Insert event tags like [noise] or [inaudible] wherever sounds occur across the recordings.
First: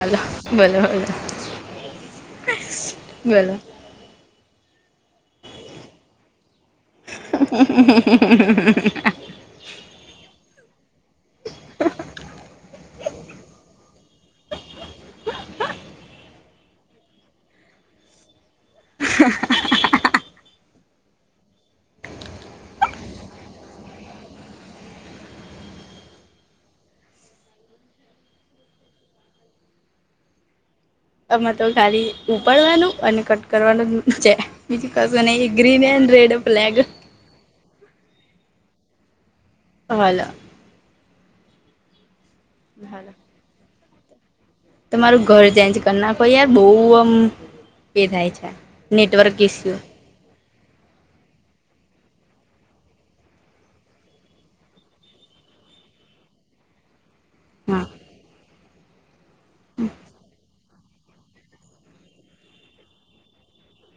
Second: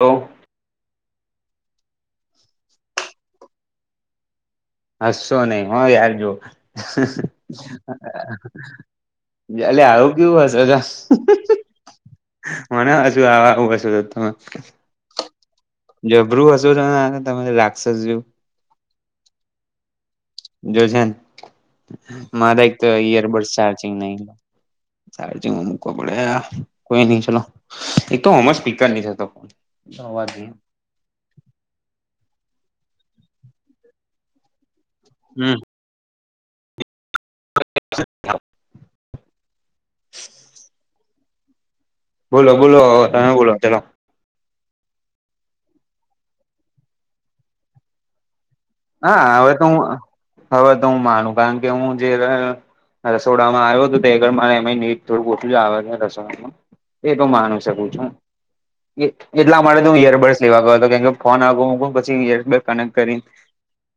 તો હલો બોલો હવે બોલો. હસસો નહી હો યાર જો [unintelligible] જ એલે આવું કેવું હશો જો [unintelligible] મને હસુ આ આવું હસુ તમે. જબરું હશું તો તને તમે રાક્ષસ જેવું જો છે મારા એક તો ઈયરબડ ચાર્જિંગ નહી. સારુ છે મૂકો પડે આ કોઈ નઈ ચલો. એક તો હો મા સ્પીકર નહી થતો [unintelligible] આમાં તો ખાલી ઉપાડવાનું અને કટ કરવાનું જ છે. હા, તમારા કઝિને હમ ગ્રીન અને રેડ બ્લેક શું કહેવા માંગો છો? [unintelligible] [unintelligible] હાલ. હા હા, બોલું છું! તમે કહો, શું વાત છે? ચાલો, આગળ કહો. [unintelligible] તમારું ઘર ચેન્જ કરી નાખ યાર, બસ આમ થાય છે. નેટવર્ક હા, ઇસ્યુ હવે તો હું માનું, કારણ કે હું જે હા, રસોડામાં આવ્યો હતો તો તે મને થોડું ઓછું જ આવડે છે રસોડામાં. એ તો માની હા શકું છું, કેટલા મળે તું યાર એવું કે ફોન આગળ પછી કનેક્ટ કરી.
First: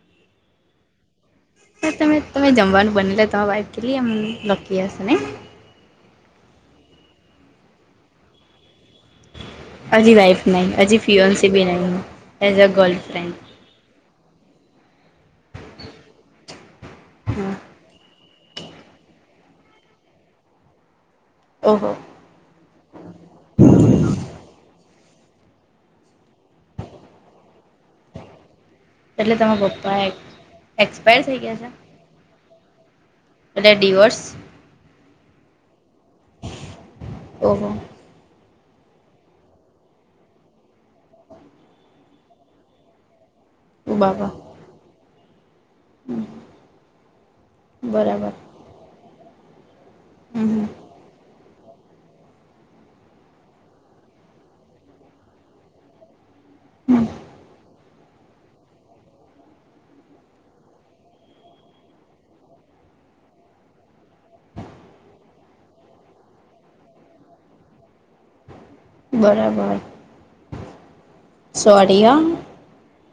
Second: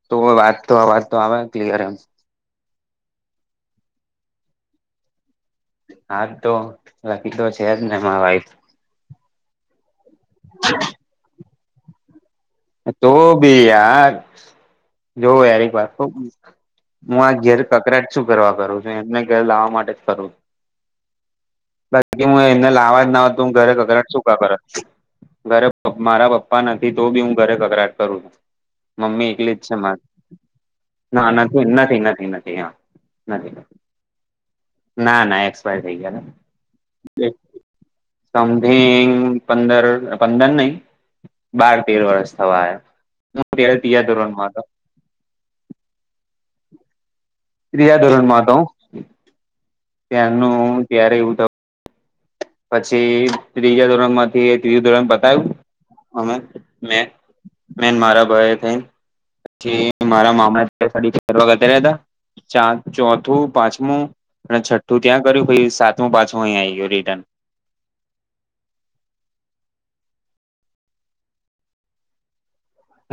તો વાત તો આ વાત તો આવાજ. હા, તમે જમવાનું બનાવો છો? તમે વાનગી કેવી રીતે બનાવો છો? [unintelligible] હા, એ તો લખી તો છે જ ને, મમ્મી. [unintelligible] હજી વાઇફ નહીં હજી ફ્રી પણ નથી હા. તો પણ યાર જોવ યાર વારંવાર. હું આ હા ઘેર કકરાટ શું કરવા કરું છું એમને ઘર લાવવા માટે જ કરું છું. ઓહ. હું એને લાવવા જ નથી ઘરે ઘરાકા કરું. ઘરે મારા પપ્પા નથી તો પણ હું ઘરે કકળાટ કરું છું. મમ્મી એટલે એકલી જ તમારા છે, પપ્પા મારે એક્સપાયર ના થઈ નથી નથી નથી નથી. રેડિવર્સ. ના ના એક્સપાયર થઈ ગયા ને. ઓહ. સમથિંગ પંદર-પંદર નહીં, બાર-તેર વર્ષ. સવાય હું ઓ ત્યાં ધોરણમાં તો. હમ. ત્રીજા ધોરણમાં તો હમ ત્યાંનું, ત્યારે એવું, પછી ત્રીજા ધોરણમાંથી ત્રીજું ધોરણ ભણાયું અમે. હમ મેં, મેં ન મારા ભાઈ થઈ. પછી મારા મામા [unintelligible] ફરવા જતા રહતા. ચોથું, પાંચમું. અને છઠ્ઠું ત્યાં કર્યું, પછી સાતમું, પાંચમું અહીં આવી ગયો, રિટર્ન. બરાબર. સોરી યા.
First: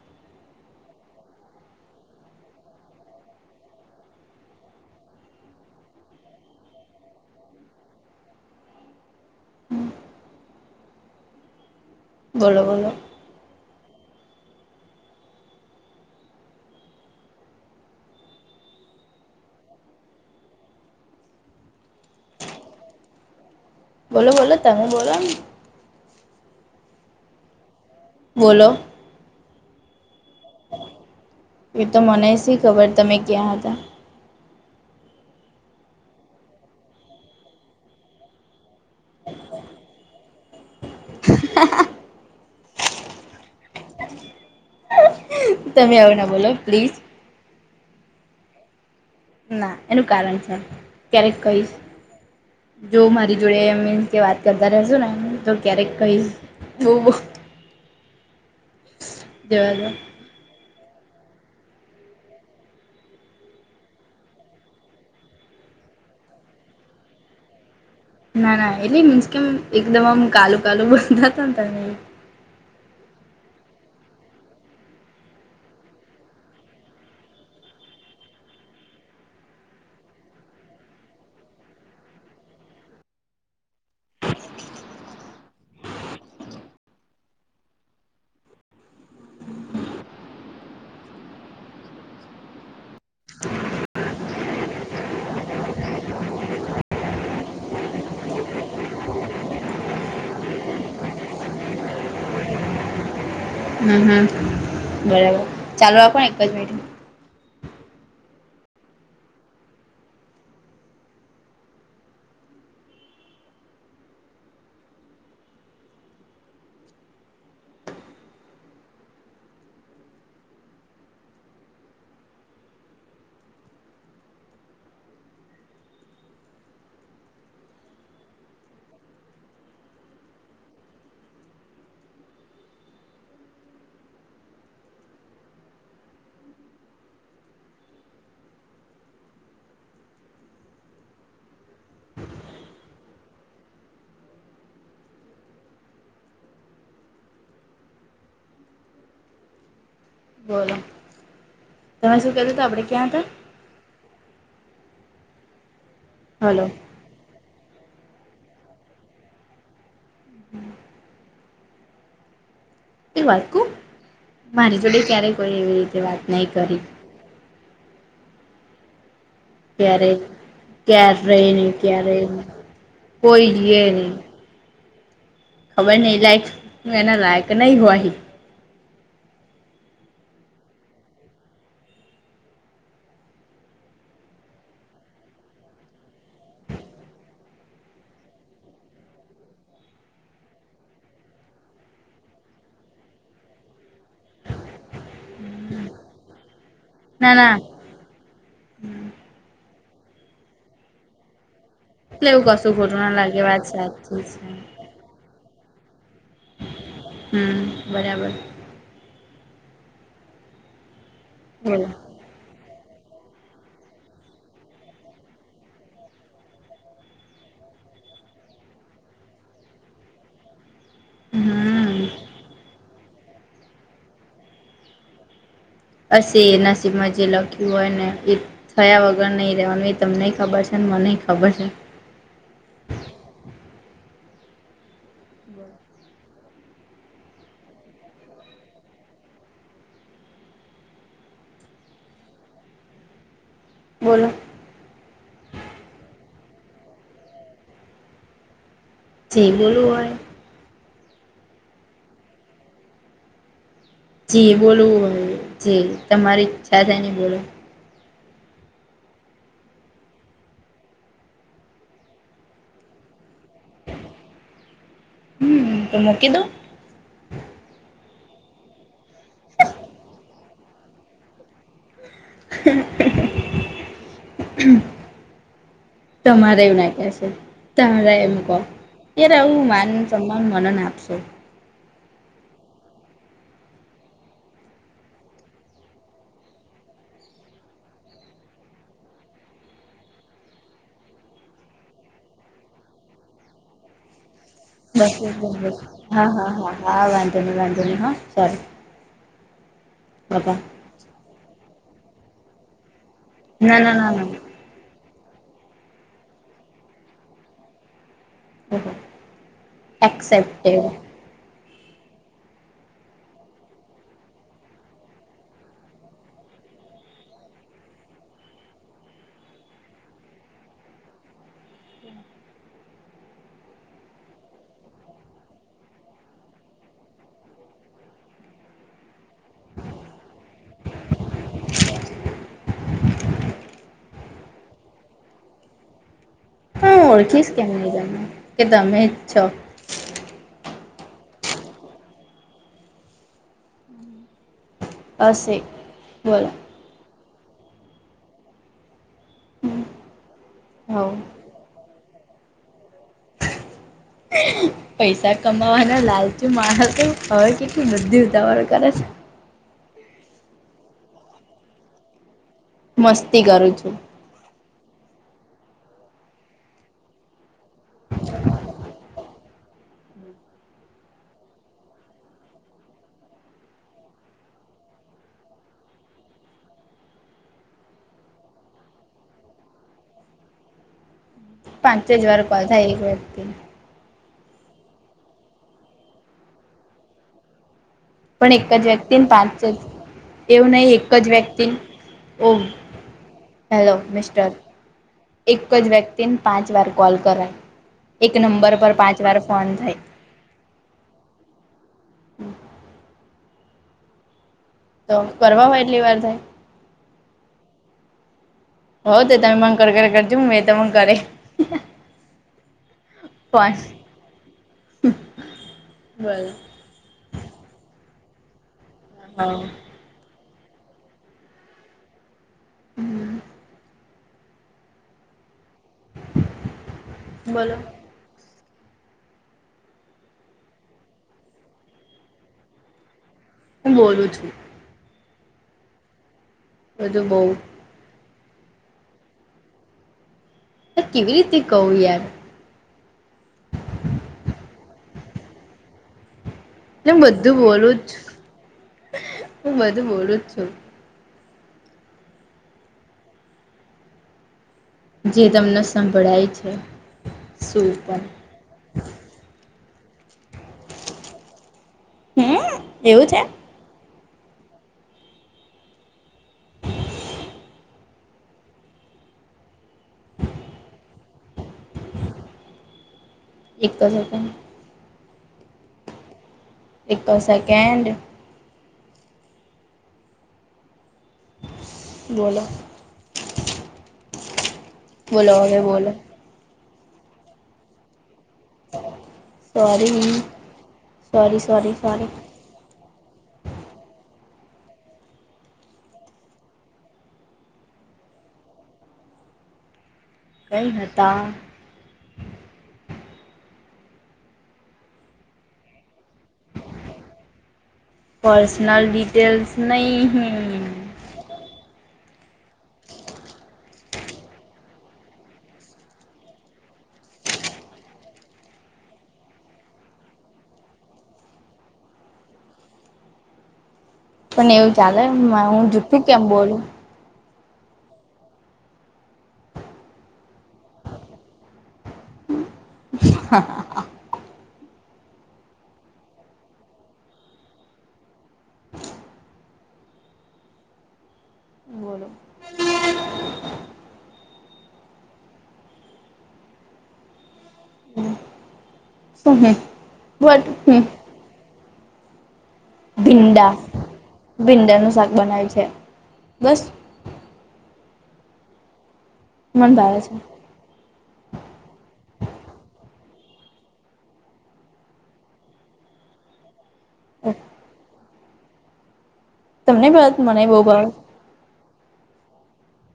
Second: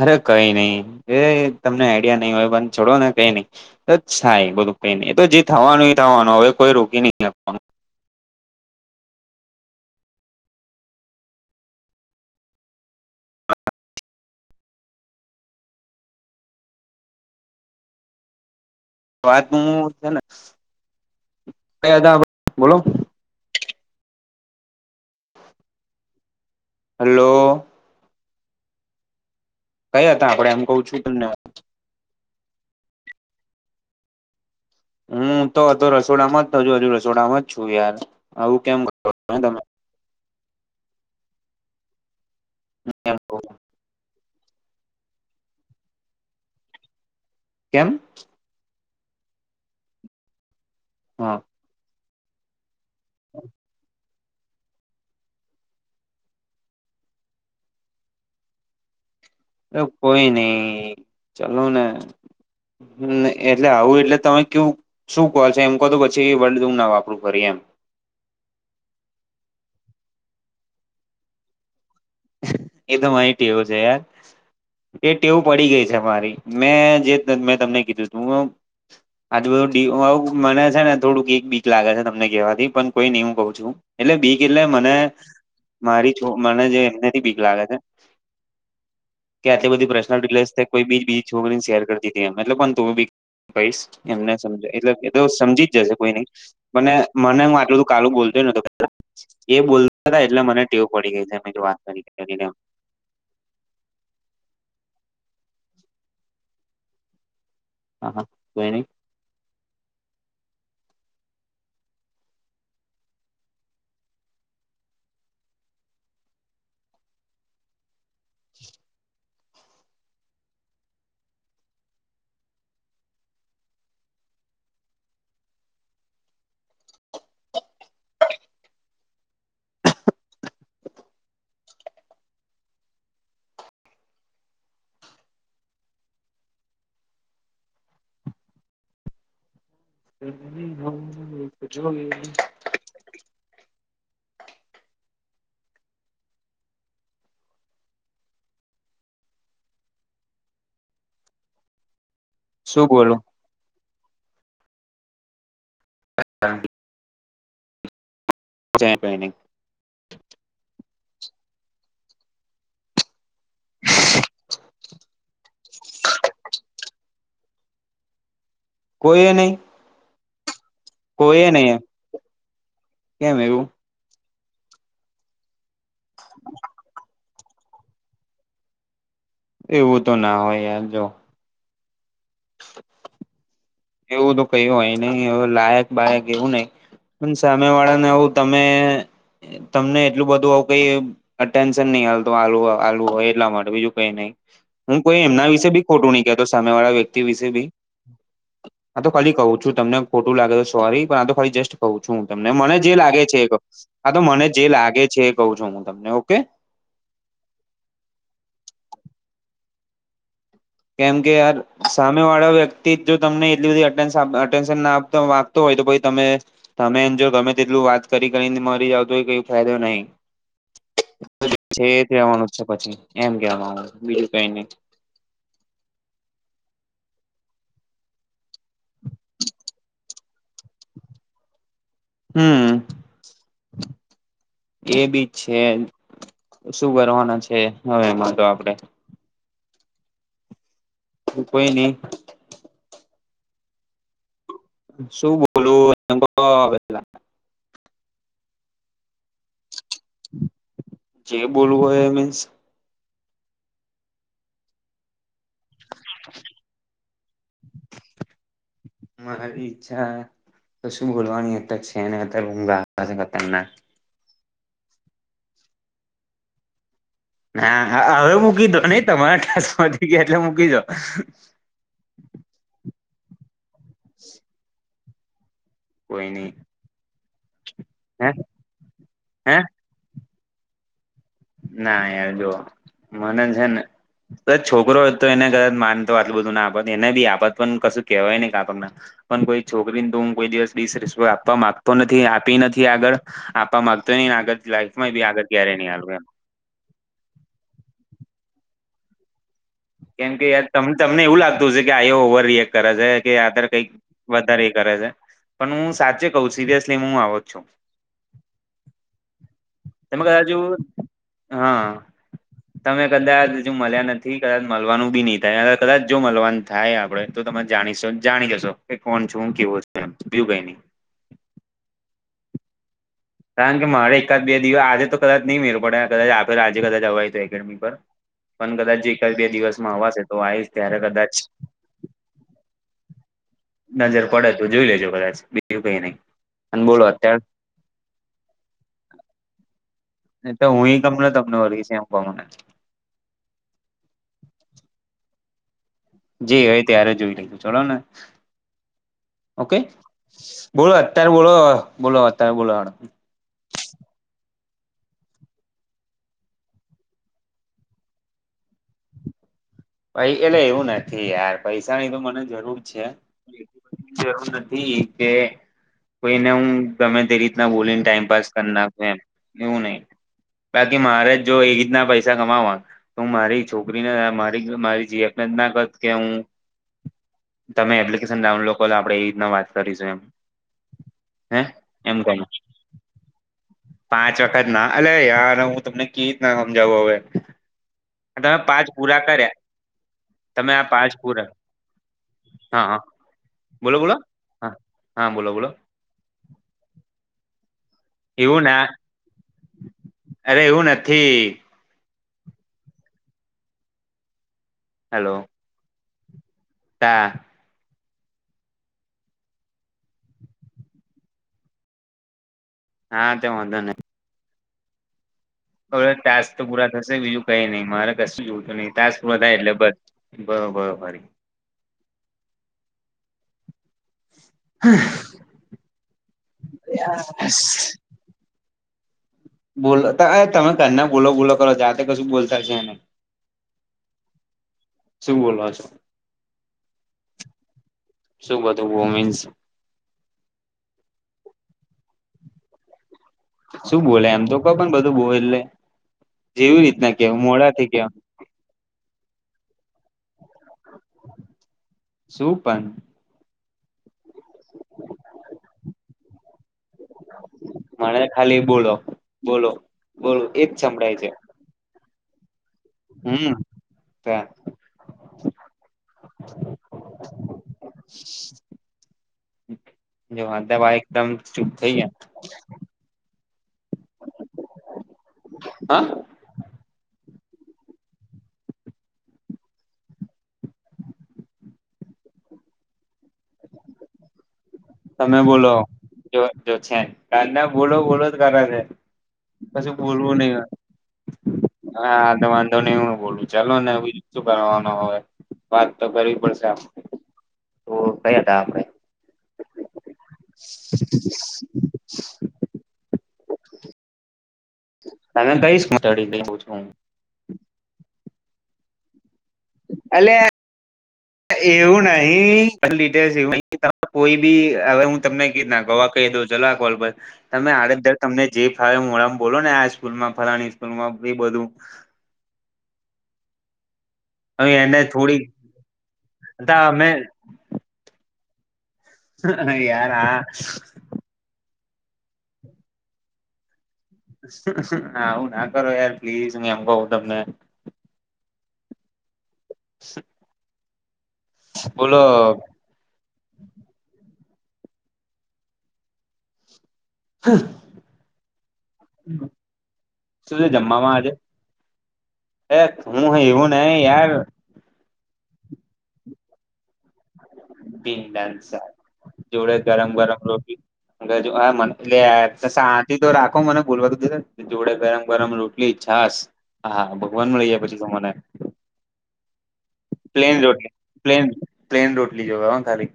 અરે, કંઈ નહીં. એ તમને આઈડિયા નહીં હોય, પણ છોડો ને, કંઈ નહીં. તોય બધું પેલું તો જે થવાનું, થવાનું. હવે કોઈ રોકી નહીં, હખતુ. બોલો. બોલો. વાત છે ને, [unintelligible] બોલો. બોલો બોલો તમે બોલો. હેલો. બોલો. ક્યાં હતા આપણે એમ કહું છું તમને. એ તો મને જ ખબર છે તમે ક્યાં હતા. હું તો રસોડામાં જ હતો હજુ પણ રસોડામાં જ છું યાર આવું કેમ કરો તમે. હ. [unintelligible] તમે આવું ના બોલો પ્લીઝ. કેમ? ના એનું કારણ છે ક્યારેક હા કહીશ જો મારી જોડે મિસ. કે વાત કરતા રહીશું ને એ તો ક્યારેક કહીશ હું. જવા એ દો કોઈ નહીં ચાલું ને. હા, એટલે તમે એવું કહો છો [unintelligible] શું કહો છે એમ કહો તો પછી વર્ડૂમ ના વાપરું કરી એ એમ. ના ના એટલે મીસ કેમ એકદમ આમ કાલુ કાલુ બંધા હતા ને તમે એ. એ તો માહી ટેવ છે યાર. એ ટેવું પડી ગઈ છે મારી મેં જે મે તમને કીધું [unintelligible] આજું બધું [unintelligible] મને છે ને થોડુંક એક બીક લાગે છે તમને કહેવાથી પણ કોઈ નહી હું કહું છું. એટલે બીક એટલે મને મારી છો મને જે એમનેથી બીક લાગે છે. કે આટલી બધી પર્સનલિ કોઈ બીજ છોરીને શેર કરીતી હતી એલે પણ તું બી ભાઈ એમને સમજ એટલે એ તો સમજી જ જશે કોઈ નઈ. અને મને હું આટલું કાલું બોલતોય [unintelligible] એ બોલતા હતા એટલે મને ટેવ પડી ગઈ છે વાત કરી કરીને. ના ના બરાબર ચાલો આપ પણ એક જ મિનિટ હા હા ભણી [unintelligible] બોલો તમે શું કધું તું આપડે ક્યાં હતા. હલો. [unintelligible] એ વાત કહું મારી જોડે ક્યારેય કોઈ એવી રીતે વાત નહી કરી. કોઈ એ નહી. ક્યારે ક્યારે નઈ નહી ક્યારે કેમ કોઈ એવું દિવસે નહીં. ખબર નહી લાયક હું એના લાયક નહિ હોઇ. એવું તો ના હોય યાર જો એવું તો કય હોય નહિ અવે લાયક બાયક એવું નહિ પણ સામે વાળા ને આવું તમે તમને એટલું બધું આવું કઈ અટેન્શન નહી હાલ તો આલુ હો આલુ હોય એટલા માટે બીજું કઈ નઈ. હું કોઈ એમના વિશે ભી ખોટું નહી કતો સામે વાળા વ્યક્તિ ના વિશે ના બી હા તો ખાલી કહું છું તમને ખોટું લાગે તો સોરી પણ આ તો ખાલી જસ્ટ કહું છું હું એટલે એવું તમને કશું મને જે ખોટું ના લાગે છે એ કહું વાત આ તો સાચી મને છે જે લાગે છે એ કહું છું હું તમને ઓકે. હામ બરાબર. કેમ કે યાર બોલો સામ સામે વાળા વ્યક્તિ જો તમને એટલી બધી અટેન્શન અપ અટેન્શન આપતા આપતો હોય જો કોઈ તમે તમે એમ જો ગમે તેટલું વાત કરી કરીને મરી [unintelligible] તો એવું કઈ ફાયદો નહીં. જે છે હમ એ જ કહેવા માંગુ છું પછી એમ કહેવા માંગુ બીજું કઈ નહી. અ એ નસીબમા જે લખ્યું હોય ને એ થયા વગર નઈ રહેવાનું એ તમને ખબર છે ને મને ખબર છે. હમ એ બી છે. શું કરવાના છે હવે એમાં તો આપડે. કોઈ નિ બોલો શું બોલું? [unintelligible] જે બોલુ હોય જે બોલવું હોય એમ મીન્સ. જી બોલવું હોય જી તમારી ઈચ્છા થાય ને ઈ બોલો મારી ઈચ્છા કશું બોલવાની અતાર છે ની અતારે ઊંઘ આવે ખતરનાક. હમ તો મૂકી દો. હા હવે મૂકી દો નહી તમારા ટાસ્ક પતિ ગયા એટલે મૂકી દો. [unintelligible] કોઈ નઈ તમારે એવું નાખે છે તમરે હે એમ કહો હે આવું માનું છ તમામ મને ના આપશો. ના યાર જો મને છેને એ છોકરો એતો એને ગદ માનતો આટલું બધું ના આપત એને બી આપત પન કશું કેવાય નઈ આપમે પન કોઈ છોકરીન તુમ કોઈ દિયસ ડીસ રીસ આપવા માંગતો નથી આપી નથી આગળ આપા માગતોની ને આગળ લાઈફમાં બસ [inaudible] બી હા આગળ ક્યારે નહી આલું એમ હા હા હાઆ-આ-આ વાંધો ની વાંધો ની હ ચાલ કેમ કે યાર તમ તમને એવું લાગતું હશે કે આઈ ઓ ઓવર રિએક્ટ કારે છે કે આત્યાર ના કઈક ના ના ના વધારે એ કરે સે. પણ હુ સાચે કઉું સિરિયસલી મું આવોજ છું. ઓહો એમાં ગાજુ એક્સેપ્ટેડ હઅ તમે કદાચ હજુ મલ્યા નથી. કદ મલવાનું બી ની થાય અવે કદાચ જો મલવાનું થાય આપડે તો તમે જાણીશો જાણી જશો. એ કોણ છું હું કેવો એમ બીજું કઈની. કારણ કે મારે એકાદ બે દિવ આજે તો કદાચ ની મેર પડે કદાચ આપડે તો આજે કદાચ આવાય તો એકેડમી પર. પન કદાચ એકાદ બે દિવસમાં અવાશે તો આયીશ ત્યારે કદાચ. નજર પડે તો જોઈ લેજો કદાચ બીજું કઈ ની. પણ હું ઓળખીશ કેમ ની એમ કે તમે જ છો? નેતો હું ઈ કમ નો તમ ને ઓળખીશ એમકો મને. અશે જે ઓય ત્યારે જોઈ લેશું છોડોને ઓકે. બોલો હવ. અત્યારે બોલો બોલો અટ્ટારે બોલો. [unintelligible] પૈસા કમાવાના લાલચુ માણસો હવે કેટલી બધી ઉતાવળ કરે છે. પઇ એટલે એવું નથી યાર પૈસાની તો મને જરૂર છે. મસ્તી કરું છું. જરૂર નથી કે કોઈને હું ગમે તે રીતના બોલીન ટાઈમપાસ કરનાખુ એમ એવું નઈ. બાકી મારેજો એ રીતના પૈસા કમાવા તો હું મારી છોકરીને માં એજો મારી જીએપના ના કર કે ઉ તમે એપ્લિકેશન ડાઉનલો કરલો આપળે ઇ રીતના વાત કરીશું એમ હે પાંચે એમ જ ક વાર કોલ થાય એક વ્યક્તિને. પાંચ વખત ના આલે યાર ઉ તમને કી તના હમજાવું અવે. પણ એક જ વ્યક્તિન પાંચે જ એવું તમે આ નઈ એક પાંચ જ પૂરા વ્યક્તિન ઓ હા હા હેલો બોલો બોલો મિસ્ટર હા હા બોલો એક બોલો જ જ વ્યક્તિન પાંચ વાખ કોલ કરાય એક એવું નંબર ના પર પાંચ વાર જ ફોન થાય. અરે એવું નથી. તો હલો કરવા હોય એટલી વાર થાય. તા ઓય તે તમે મન કર કર કરજું મે તમ મં કરે આ તેમ ફોન વાધોનઇ [unintelligible] અવે તાસ બોલો તો પૂરા થશે બીજું કઈ ની મારે કશું જોતું ની તાસ પૂરા થાય હા એટલે બત બરો બરો ફરી [unintelligible] બોલો [unintelligible] બોલો તાઆ તમે ક્યાનાં બોલો બોલો કરો જાતે કશું બોલતા છે નઇ ઉમ બોલું છું. શું બોલવા છો? બધું બોઉ શું બધું બો મીન્સ એ કેવી રીતે કઉ યાર શું બોલ્યા એમ તો કપ માનું બધું બો એટલે જેવી એટલે રીતના હું કેવ બધું મોળાથી બોલું કેવ જ છું હું બધું બોલું જ છું. સૂપન જે તમને સંભળાય છે. સુપર મને ખાલી બોલો બોલો બોલો એજ સંભળાય છે. હમ્મ હમ્મ ત જો હ દવા એકદમ ચુપ થઈ જયા એક કજાર હા એક સેકન્ડ બોલો તમે બોલો જો જો છે કા ના બોલો બોલો જ કરા છે. પછું સોરી બોલવું નહી સોરી સોરી સોરી હ [unintelligible] તો નહી હું બોલું ચાલો ને એી શું કરવાનું હવે વાત તો કરવી પડશે તો કયા હતા આપ કઈ હતા હ તમે કઈશ ચડી છું. પર્સનલ ડિટેલ્સ અલ્યા નહીં એવું નહી ડટેસ એવું [unintelligible] કોઈ બી હવે હું તમને ક ગવા કહી દઉ જલાકોલ તમે આડર તમને જે ફડા બોલો ને આ સ્કૂલમાં ફલાણી સ્કૂલમાં બધું પણ હવે એવું એને ચાલે થોડીક હું જુઠું કેમ બોલું તા અમે હ યારા હ [unintelligible] હ આવું ના કરો યાર પ્લીઝ હું એમ કઉ તમને હ બો લો બોલો શું હમ શ છે બટ હમ જમવામાં આજે એ ત હું એવું ન યાર ભીંડા નું શાક બનાવે છે બસ દીન દાન સા જોડે મને ગરમ ભાવે છે ગરમ રોટી [unintelligible] હ મને એ શાંતિ તો રાખો મને બોલવા તો દીધે જોડે ગરમ ગરમ રોટલી છાસ હા ભગવાન મળી જાય પછી મને તમને ભાવે મને પ્લેન પણ બહુ રોટલી ભાવે પ્લેન પ્લેન રોટલી જોવે ખાલી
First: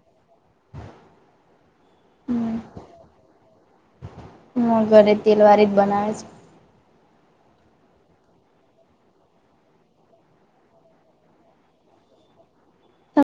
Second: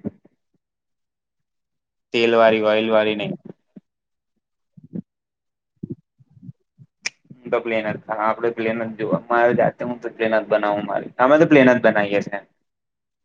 તેલ વાળી ઓયલ વાળી નહીં હું ઘરે તેલવારી જ બનાવે છે હું તો પ્લેન જ હા આપડે પ્લેન જ જો મારે જાતે હું તો પ્લેન જ બનાવું મારી અમે તો પ્લેન જ બનાવીએ છે છે